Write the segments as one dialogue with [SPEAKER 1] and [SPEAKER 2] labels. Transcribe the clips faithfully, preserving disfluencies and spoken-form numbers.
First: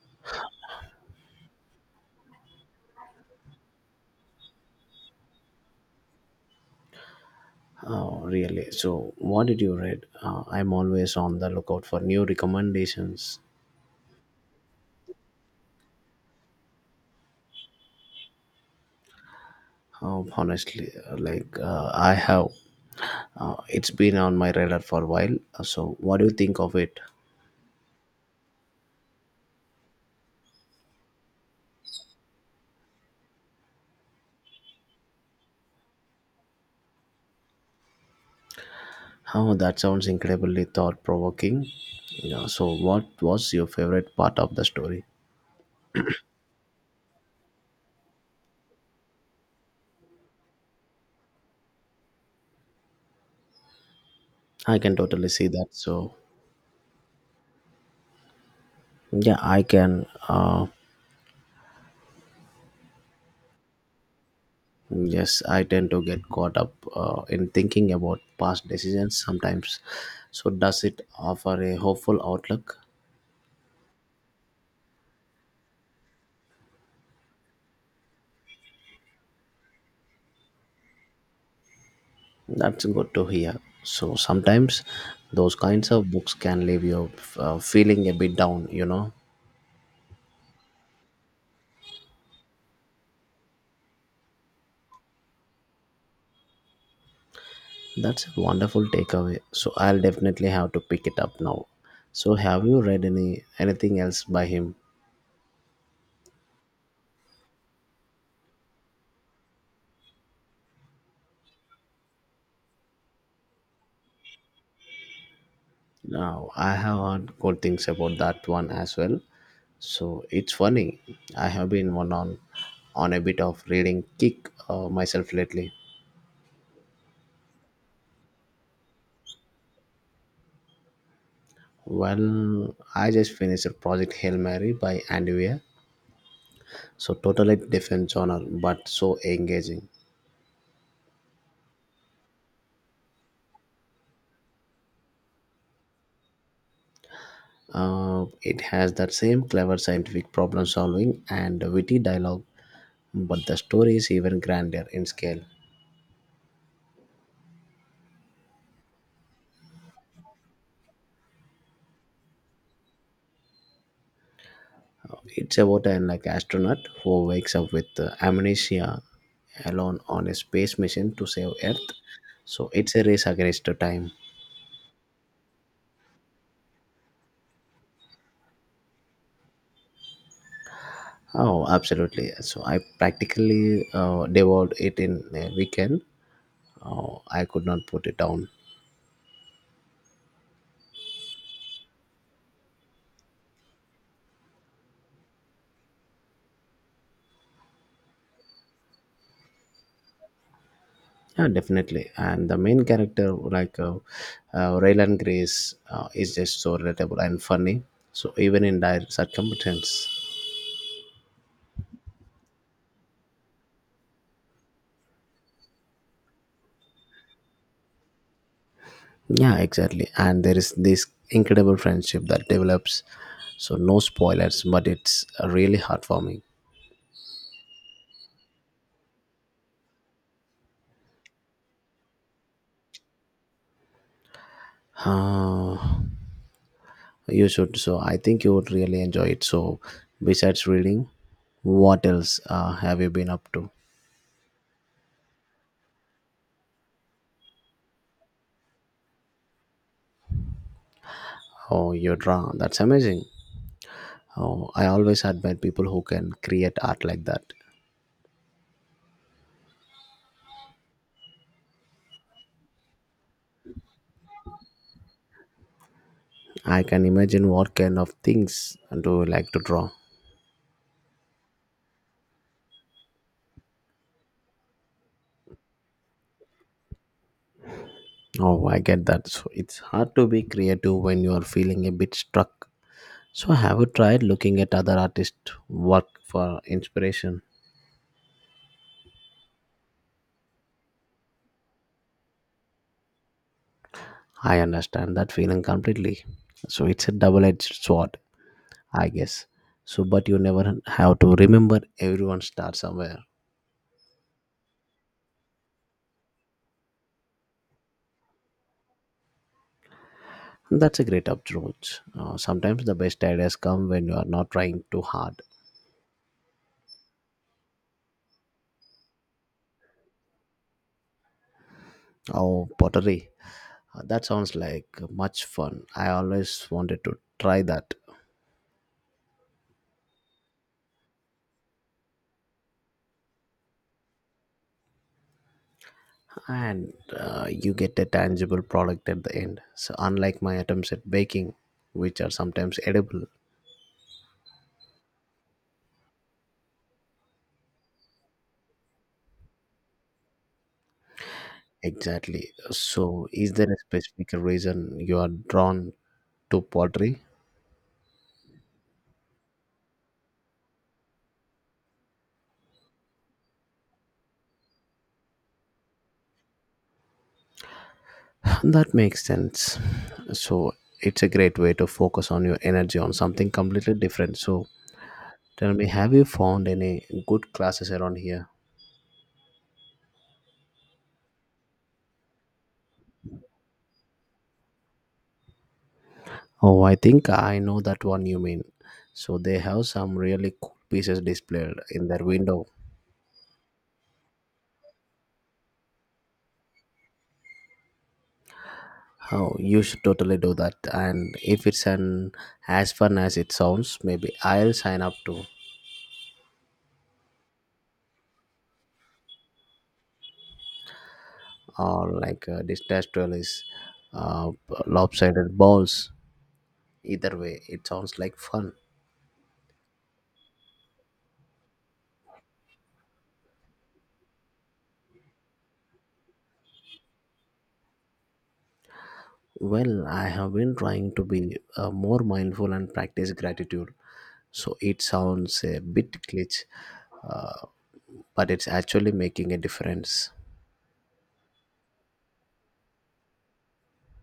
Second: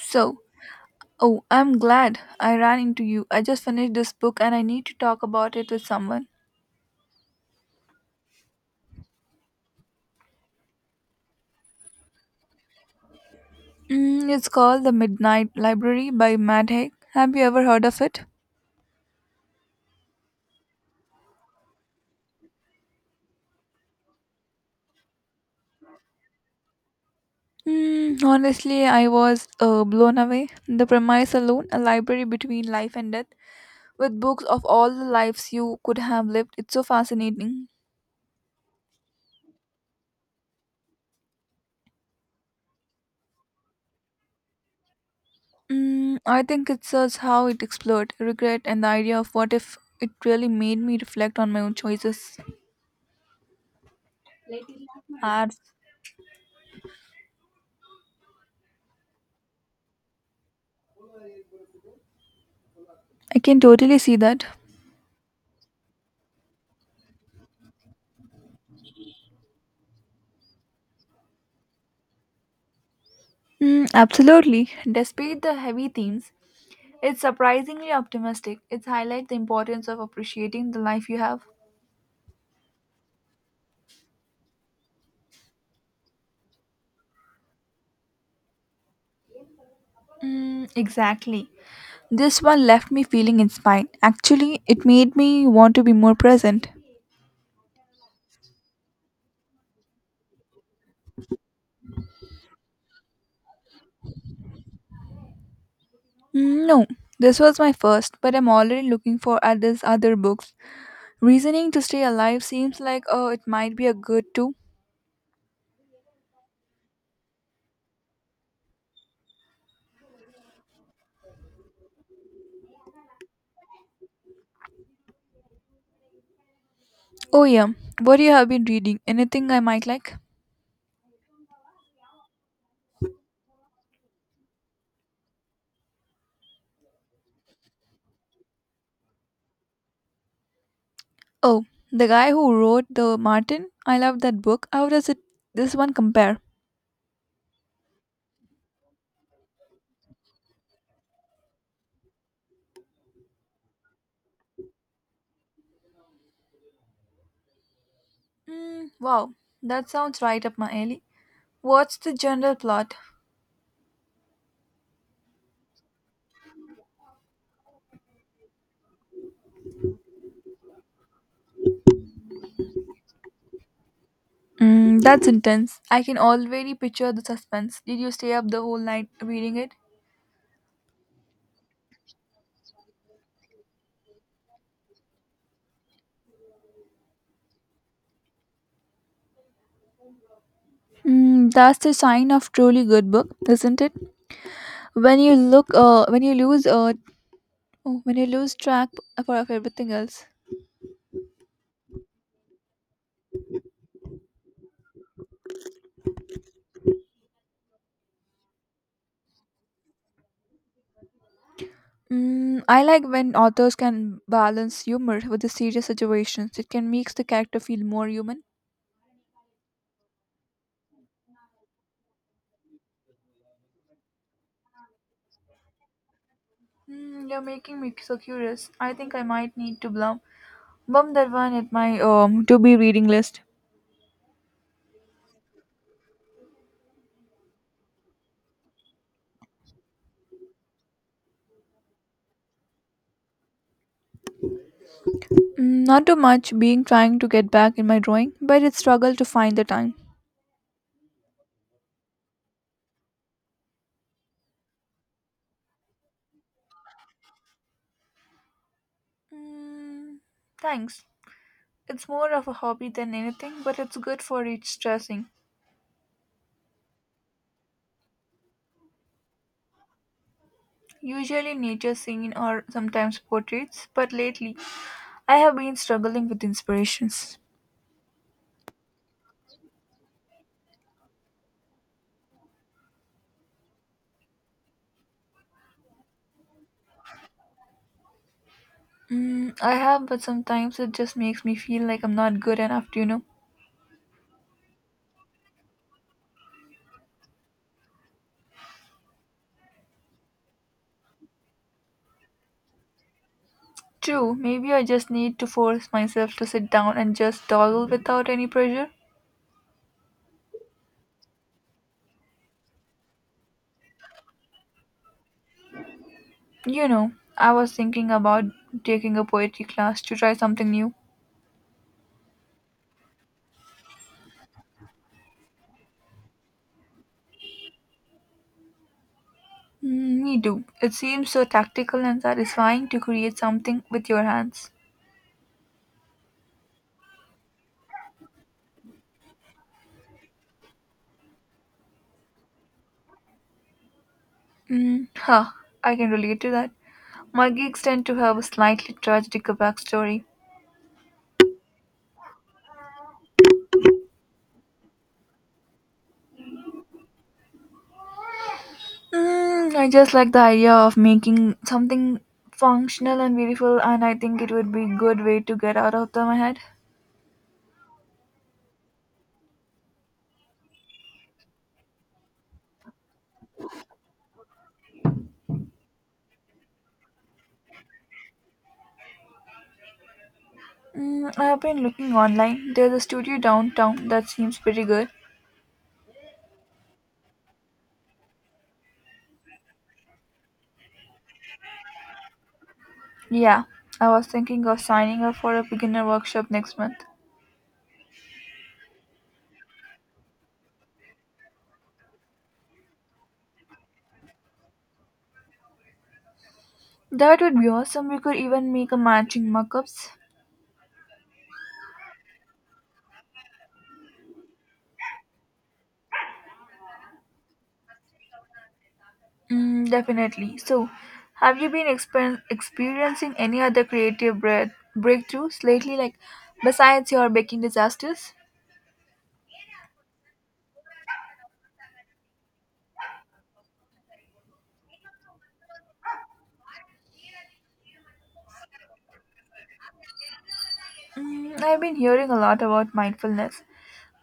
[SPEAKER 1] So, oh, I'm glad I ran into you. I just finished this book and I need to talk about it with someone.
[SPEAKER 2] Oh, really? So, what did you read? Uh, I'm always on the lookout for new recommendations.
[SPEAKER 1] Mm, it's called The Midnight Library by Matt Haig. Have you ever heard of it?
[SPEAKER 2] Oh, honestly, uh, like uh, I have, uh, it's been on my radar for a while. Uh, So, what do you think of it?
[SPEAKER 1] Mm, honestly, I was uh, blown away. The premise alone, a library between life and death, with books of all the lives you could have lived, it's so fascinating.
[SPEAKER 2] Oh, that sounds incredibly thought provoking. Yeah, so, what was your favorite part of the story?
[SPEAKER 1] Mm, I think it shows how it explored regret and the idea of what if it really made me reflect on my own choices.
[SPEAKER 2] I can totally see
[SPEAKER 1] Right.
[SPEAKER 2] that. So, yeah, I can. Uh,
[SPEAKER 1] I can totally see that.
[SPEAKER 2] Yes, I tend to get caught up uh, in thinking about past decisions sometimes. So, does it offer a hopeful outlook?
[SPEAKER 1] Mm, absolutely. Despite the heavy themes, it's surprisingly optimistic. It highlights the importance of appreciating the life you have.
[SPEAKER 2] That's good to hear. So, sometimes those kinds of books can leave you uh, feeling a bit down, you know.
[SPEAKER 1] Mm, exactly. This one left me feeling inspired. Actually, it made me want to be more present.
[SPEAKER 2] That's a wonderful takeaway. So, I'll definitely have to pick it up now. So, have you read any anything else by him?
[SPEAKER 1] Mm, no, this was my first, but I'm already looking for others other books. Reasoning to stay alive seems like oh, it might be a good too.
[SPEAKER 2] Now, I have heard good things about that one as well. So it's funny. I have been one on on a bit of reading kick uh, myself lately.
[SPEAKER 1] Oh yeah, what you have been reading? Anything I might like?
[SPEAKER 2] Well, I just finished Project Hail Mary by Andy Weir. So totally different genre, but so engaging.
[SPEAKER 1] Oh, the guy who wrote The Martin? I love that book. How does it this one compare?
[SPEAKER 2] Uh, it has that same clever scientific problem solving and witty dialogue, but the story is even grander in scale.
[SPEAKER 1] Mm, wow, that sounds right up my alley. What's the general plot?
[SPEAKER 2] It's about an like astronaut who wakes up with uh, amnesia alone on a space mission to save Earth. So it's a race against the time.
[SPEAKER 1] Mm, that's intense. I can already picture the suspense. Did you stay up the whole night reading it?
[SPEAKER 2] Oh, absolutely. So I practically uh, devoured it in a weekend. Oh, I could not put it down.
[SPEAKER 1] Mm, that's the sign of truly good book, isn't it? When you look, uh, when you lose, uh, oh, when you lose track of of everything else.
[SPEAKER 2] Yeah, definitely. And the main character, like uh, uh, Raylan Grace, uh, is just so relatable and funny. So even in dire circumstances.
[SPEAKER 1] Mm, I like when authors can balance humor with the serious situations. It can make the character feel more human.
[SPEAKER 2] Yeah, exactly. And there is this incredible friendship that develops. So no spoilers, but it's really heartwarming.
[SPEAKER 1] Mm, you're making me so curious. I think I might need to blum bump that one at my um to be reading list.
[SPEAKER 2] Uh, you should. So I think you would really enjoy it. So besides reading, what else uh, have you been up to?
[SPEAKER 1] Mm, not too much. Being trying to get back in my drawing, but it struggle to find the time.
[SPEAKER 2] Oh, your draw. That's amazing. Oh, I always admire people who can create art like that.
[SPEAKER 1] Mm, Thanks. It's more of a hobby than anything, but it's good for stressing.
[SPEAKER 2] I can imagine what kind of things do you like to draw.
[SPEAKER 1] Usually nature scene or sometimes portraits, but lately I have been struggling with inspirations.
[SPEAKER 2] Oh, I get that. So it's hard to be creative when you are feeling a bit stuck. So, have you tried looking at other artists' work for inspiration?
[SPEAKER 1] Mm, I have, but sometimes it just makes me feel like I'm not good enough, you know.
[SPEAKER 2] I understand that feeling completely. So, it's a double edged sword, I guess. So, but you never have to remember everyone starts somewhere.
[SPEAKER 1] True, maybe I just need to force myself to sit down and just dawdle without any pressure.
[SPEAKER 2] That's a great approach. Uh, sometimes the best ideas come when you are not trying too hard.
[SPEAKER 1] You know, I was thinking about taking a poetry class to try something new.
[SPEAKER 2] Oh, pottery. Uh, That sounds like much fun. I always wanted to try that.
[SPEAKER 1] Mm, me too. It seems so tactical and satisfying to create something with your hands.
[SPEAKER 2] and uh, you get a tangible product at the end. So, unlike my attempts at baking, which are sometimes edible,
[SPEAKER 1] Mm, huh, I can relate to that. My gigs tend to have a slightly tragic backstory.
[SPEAKER 2] exactly. So, is there a specific reason you are drawn to pottery?
[SPEAKER 1] Mm, I just like the idea of making something functional and beautiful, and I think it would be a good way to get out of the- my head.
[SPEAKER 2] That makes sense. So, it's a great way to focus on your energy on something completely different. So, tell me, have you found any good classes around here?
[SPEAKER 1] Mm, I have been looking online. There's a studio downtown that seems pretty good.
[SPEAKER 2] Oh, I think I know that one you mean. So, they have some really cool pieces displayed in their window.
[SPEAKER 1] Yeah, I was thinking of signing up for a beginner workshop next month.
[SPEAKER 2] Oh, you should totally do that. And if it's an as fun as it sounds, maybe I'll sign up too.
[SPEAKER 1] That would be awesome. We could even make a matching mock-ups.
[SPEAKER 2] Or like uh, this terrestrial is uh, lopsided balls. Either way, it sounds like fun.
[SPEAKER 1] Mm, definitely. So, have you been exper- experiencing any other creative breath- breakthroughs lately, like besides your baking disasters?
[SPEAKER 2] Well, I have been trying to be uh, more mindful and practice gratitude. So it sounds a bit glitch, uh, but it's actually making a difference.
[SPEAKER 1] Mm, I've been hearing a lot about mindfulness.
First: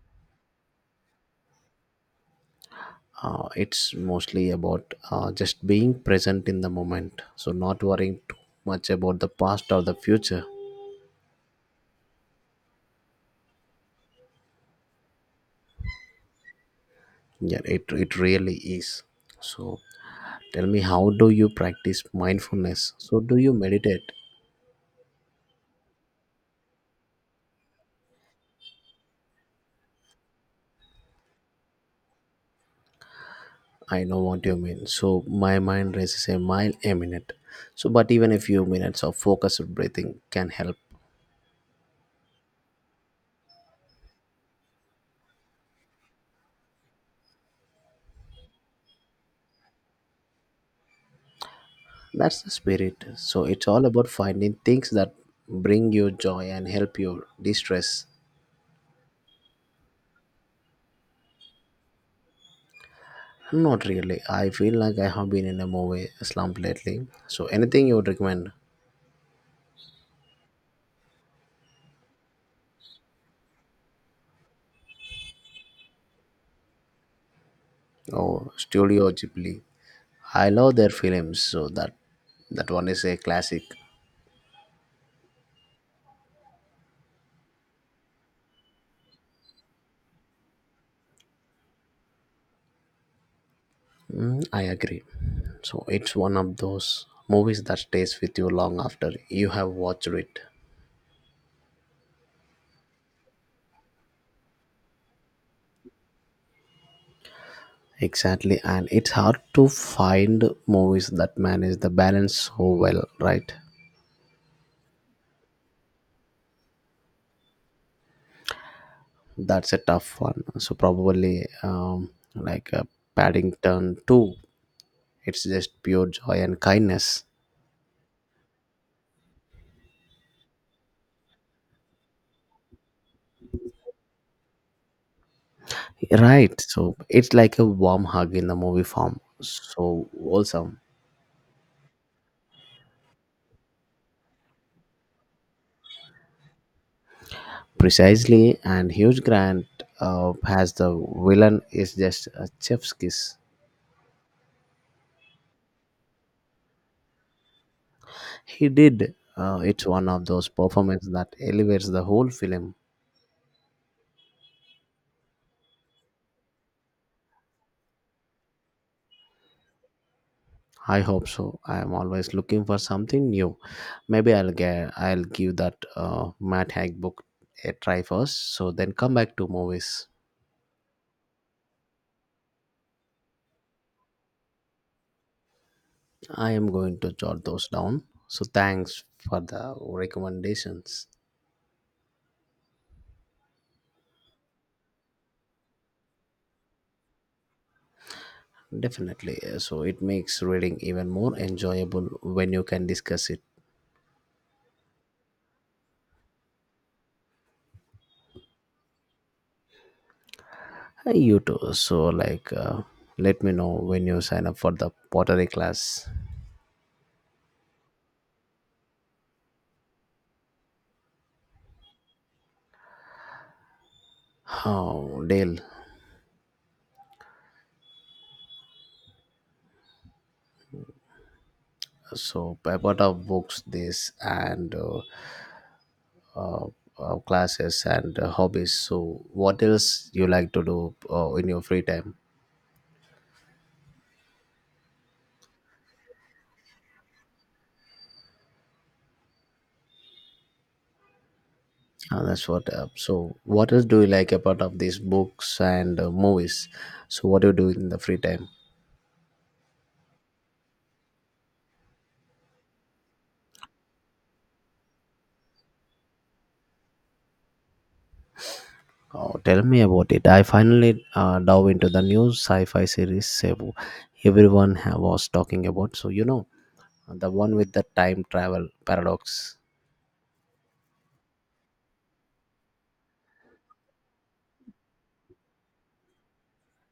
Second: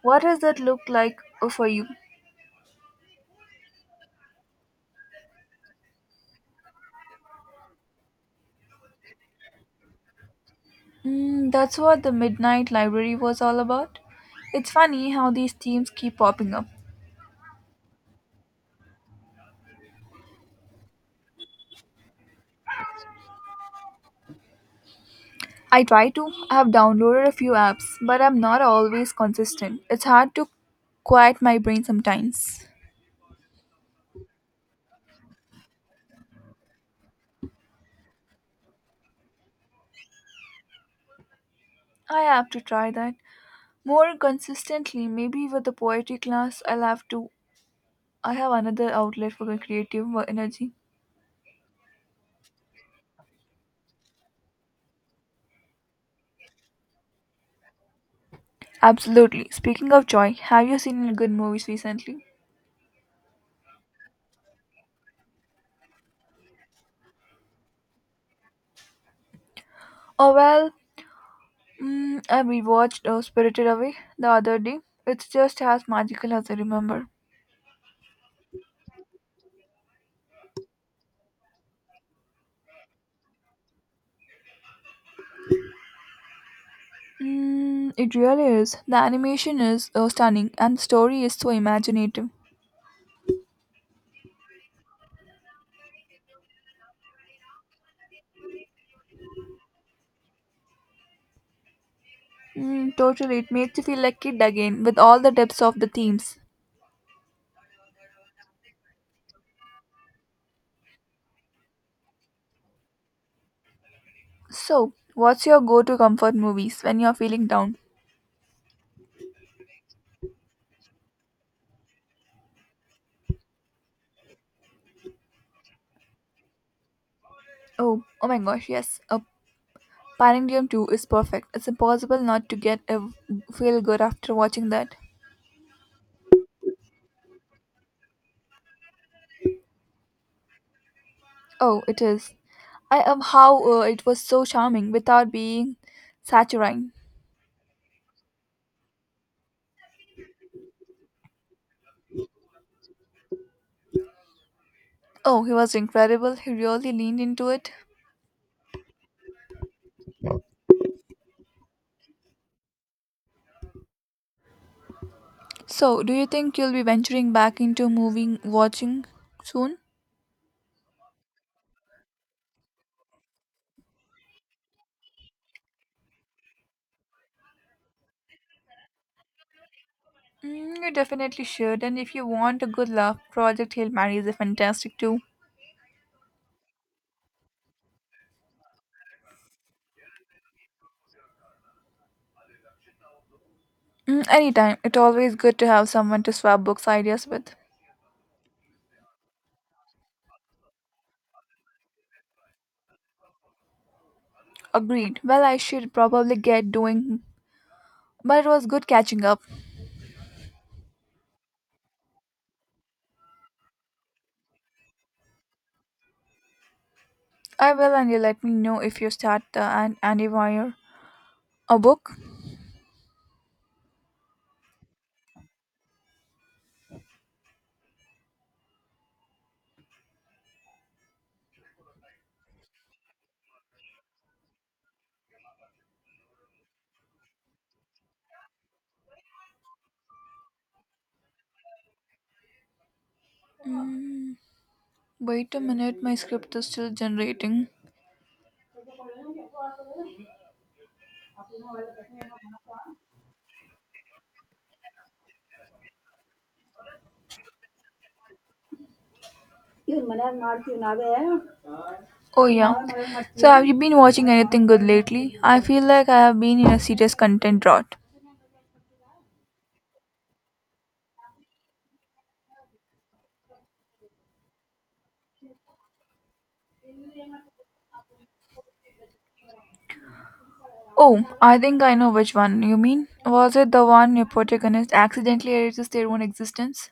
[SPEAKER 1] What does that look like for you?
[SPEAKER 2] uh, It's mostly about uh, just being present in the moment, so not worrying too much about the past or the future.
[SPEAKER 1] Mm, that's what the Midnight Library was all about. It's funny how these themes keep popping up.
[SPEAKER 2] Yeah it, it really is. So tell me, how do you practice mindfulness? So do you meditate?
[SPEAKER 1] I try to. I have downloaded a few apps, but I'm not always consistent. It's hard to quiet my brain sometimes.
[SPEAKER 2] I know what you mean. So my mind races a mile a minute. So but even a few minutes of focused breathing can help.
[SPEAKER 1] I have to try that more consistently. Maybe with the poetry class, I'll have to. I have another outlet for my creative wo- energy.
[SPEAKER 2] That's the spirit. So it's all about finding things that bring you joy and help you de-stress.
[SPEAKER 1] Absolutely. Speaking of joy, have you seen any good movies recently?
[SPEAKER 2] Not really. I feel like I have been in a movie slump lately. So anything you would recommend?
[SPEAKER 1] Oh well, Mm, I rewatched uh, Spirited Away the other day. It's just as magical as I remember.
[SPEAKER 2] Oh, Studio Ghibli. I love their films. So that that one is a classic.
[SPEAKER 1] Mm, it really is. The animation is uh, stunning and the story is so imaginative.
[SPEAKER 2] Mm, I agree. So it's one of those movies that stays with you long after you have watched it.
[SPEAKER 1] Mm, totally, it makes you feel like kid again with all the depths of the themes.
[SPEAKER 2] Exactly, and it's hard to find movies that manage the balance so well, right?
[SPEAKER 1] So, what's your go-to comfort movies when you're feeling down?
[SPEAKER 2] That's a tough one. So probably um, like a Paddington Two. It's just pure joy and kindness.
[SPEAKER 1] Oh, oh my gosh, yes. A Panadium two is perfect. It's impossible not to get a feel good after watching that.
[SPEAKER 2] Right. So it's like a warm hug in the movie form. So wholesome.
[SPEAKER 1] Oh, it is. I love how uh, it was so charming without being saturnine.
[SPEAKER 2] Precisely. And Hugh Grant uh, has the villain is just a chef's kiss.
[SPEAKER 1] Oh, he was incredible. He really leaned into it.
[SPEAKER 2] He did. Uh, it's one of those performances that elevates the whole film.
[SPEAKER 1] So, do you think you'll be venturing back into moving watching soon?
[SPEAKER 2] I hope so. I am always looking for something new. Maybe I'll get. I'll give that uh, Matt Haig book a try first. So then come back to movies.
[SPEAKER 1] Mm, you definitely should. And if you want a good laugh, Project Hail Mary is a fantastic too.
[SPEAKER 2] I am going to jot those down. So thanks for the recommendations.
[SPEAKER 1] Mm, anytime. It's always good to have someone to swap books ideas with.
[SPEAKER 2] Definitely. uh, So it makes reading even more enjoyable when you can discuss it.
[SPEAKER 1] Agreed. Well, I should probably get doing, but it was good catching up.
[SPEAKER 2] Hey, you too. So like, uh, let me know when you sign up for the pottery class.
[SPEAKER 1] I will, and you let me know if you start the An- Andy Wire. A book?
[SPEAKER 2] Oh, Dale. So a lot of books, this and uh, uh, uh, classes and uh, hobbies. So what else you like to do uh, in your free time?
[SPEAKER 1] Hmm, wait a minute, my script is still generating.
[SPEAKER 2] Uh, that's what. Uh, so, what else do you like apart of these books and uh, movies? So, what do you do in the free time?
[SPEAKER 1] Oh, yeah. So, have you been watching anything good lately? I feel like I have been in a serious content drought.
[SPEAKER 2] Oh, tell me about it. I finally uh, dove into the new sci-fi series Cebu. Everyone ha- was talking about. So, you know, the one with the time travel paradox.
[SPEAKER 1] Oh, I think I know which one you mean. Was it the one your protagonist accidentally erases their own existence?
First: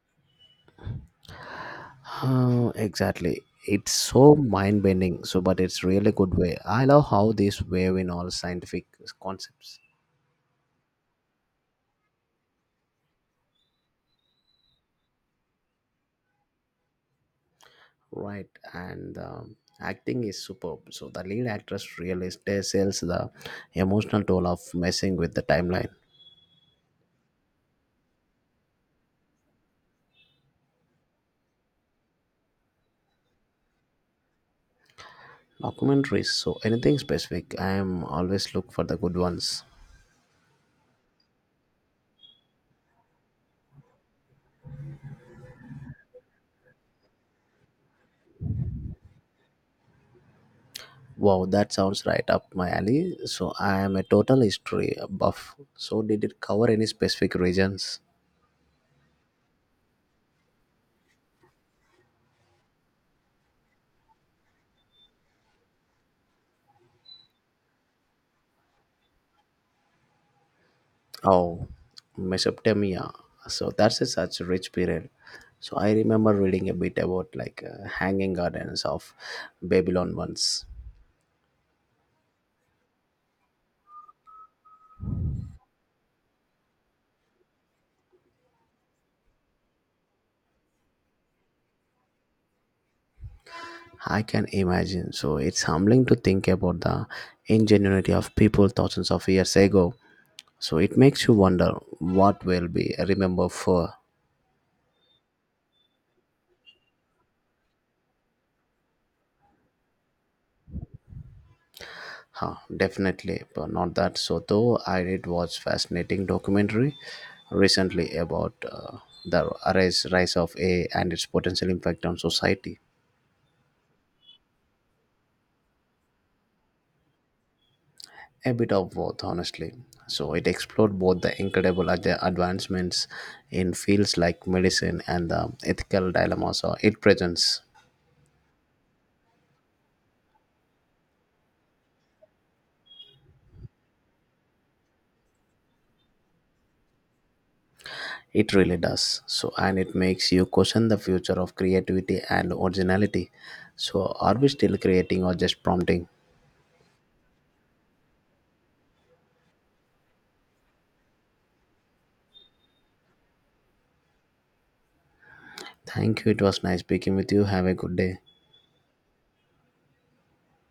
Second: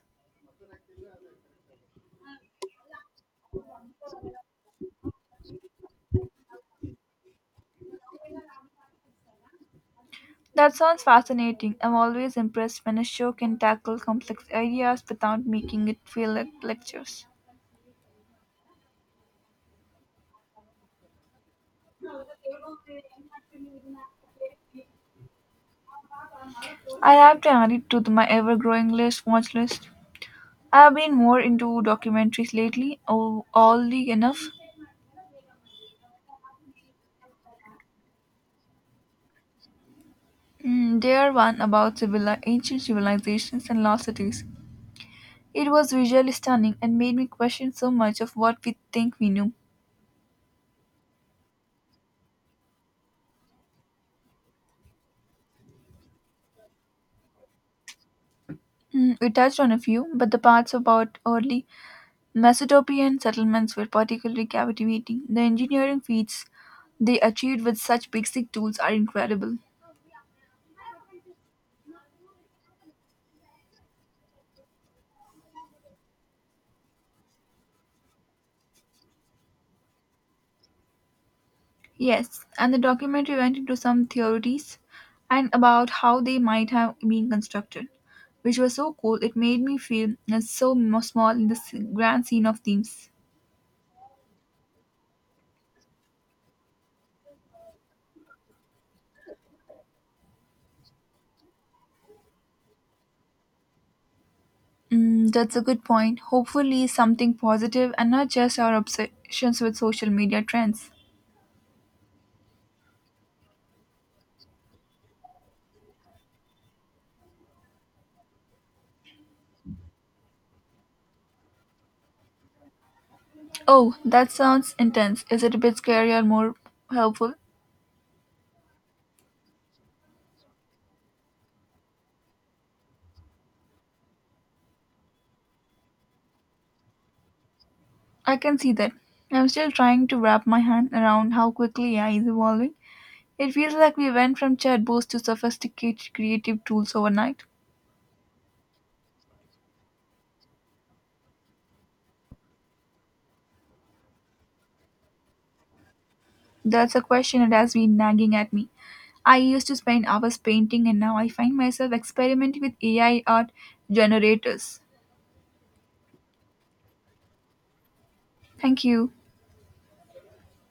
[SPEAKER 2] Oh, exactly. It's so mind-bending. So, but it's really good way. I love how this wave in all scientific concepts.
[SPEAKER 1] That sounds fascinating. I'm always impressed when a show can tackle complex ideas without making it feel like lectures.
[SPEAKER 2] Right, and the acting is superb. So the lead actress really sells the emotional toll of messing with the timeline.
[SPEAKER 1] I'll have to add it to the- my ever growing list watch list. I've been more into documentaries lately, oh, oddly enough.
[SPEAKER 2] Documentaries, so anything specific? I am always look for the good ones.
[SPEAKER 1] Mm, there one about civili- ancient civilizations and lost cities. It was visually stunning and made me question so much of what we think we knew.
[SPEAKER 2] Wow, that sounds right up my alley. So I am a total history buff. So did it cover any specific regions?
[SPEAKER 1] Mm, we touched on a few, but the parts about early Mesopotamian settlements were particularly captivating. The engineering feats they achieved with such basic tools are incredible.
[SPEAKER 2] Oh, Mesopotamia. So that's a such a rich period. So I remember reading a bit about like uh, hanging gardens of Babylon once.
[SPEAKER 1] Yes, and the documentary went into some theories and about how they might have been constructed, which was so cool. It made me feel it's so m- small in the s- grand scene of things.
[SPEAKER 2] I can imagine. So it's humbling to think about the ingenuity of people thousands of years ago. So it makes you wonder what will be remembered for.
[SPEAKER 1] Mm, that's a good point. Hopefully, something positive and not just our obsessions with social media trends.
[SPEAKER 2] Huh, definitely, but not that. So though I did watch fascinating documentary recently about uh, the rise, rise of A I and its potential impact on society.
[SPEAKER 1] Oh, that sounds intense. Is it a bit scary or more helpful?
[SPEAKER 2] A bit of both, honestly. So it explored both the incredible ad- advancements in fields like medicine and the ethical dilemmas or it presents.
[SPEAKER 1] I can see that. I'm still trying to wrap my hand around how quickly A I is evolving. It feels like we went from chatbots to sophisticated creative tools overnight.
[SPEAKER 2] It really does. So and it makes you question the future of creativity and originality. So are we still creating or just prompting?
[SPEAKER 1] That's a question that has been nagging at me. I used to spend hours painting, and now I find myself experimenting with A I art generators.
[SPEAKER 2] Thank you, it was nice speaking with you. Have a good day.
[SPEAKER 1] Thank you.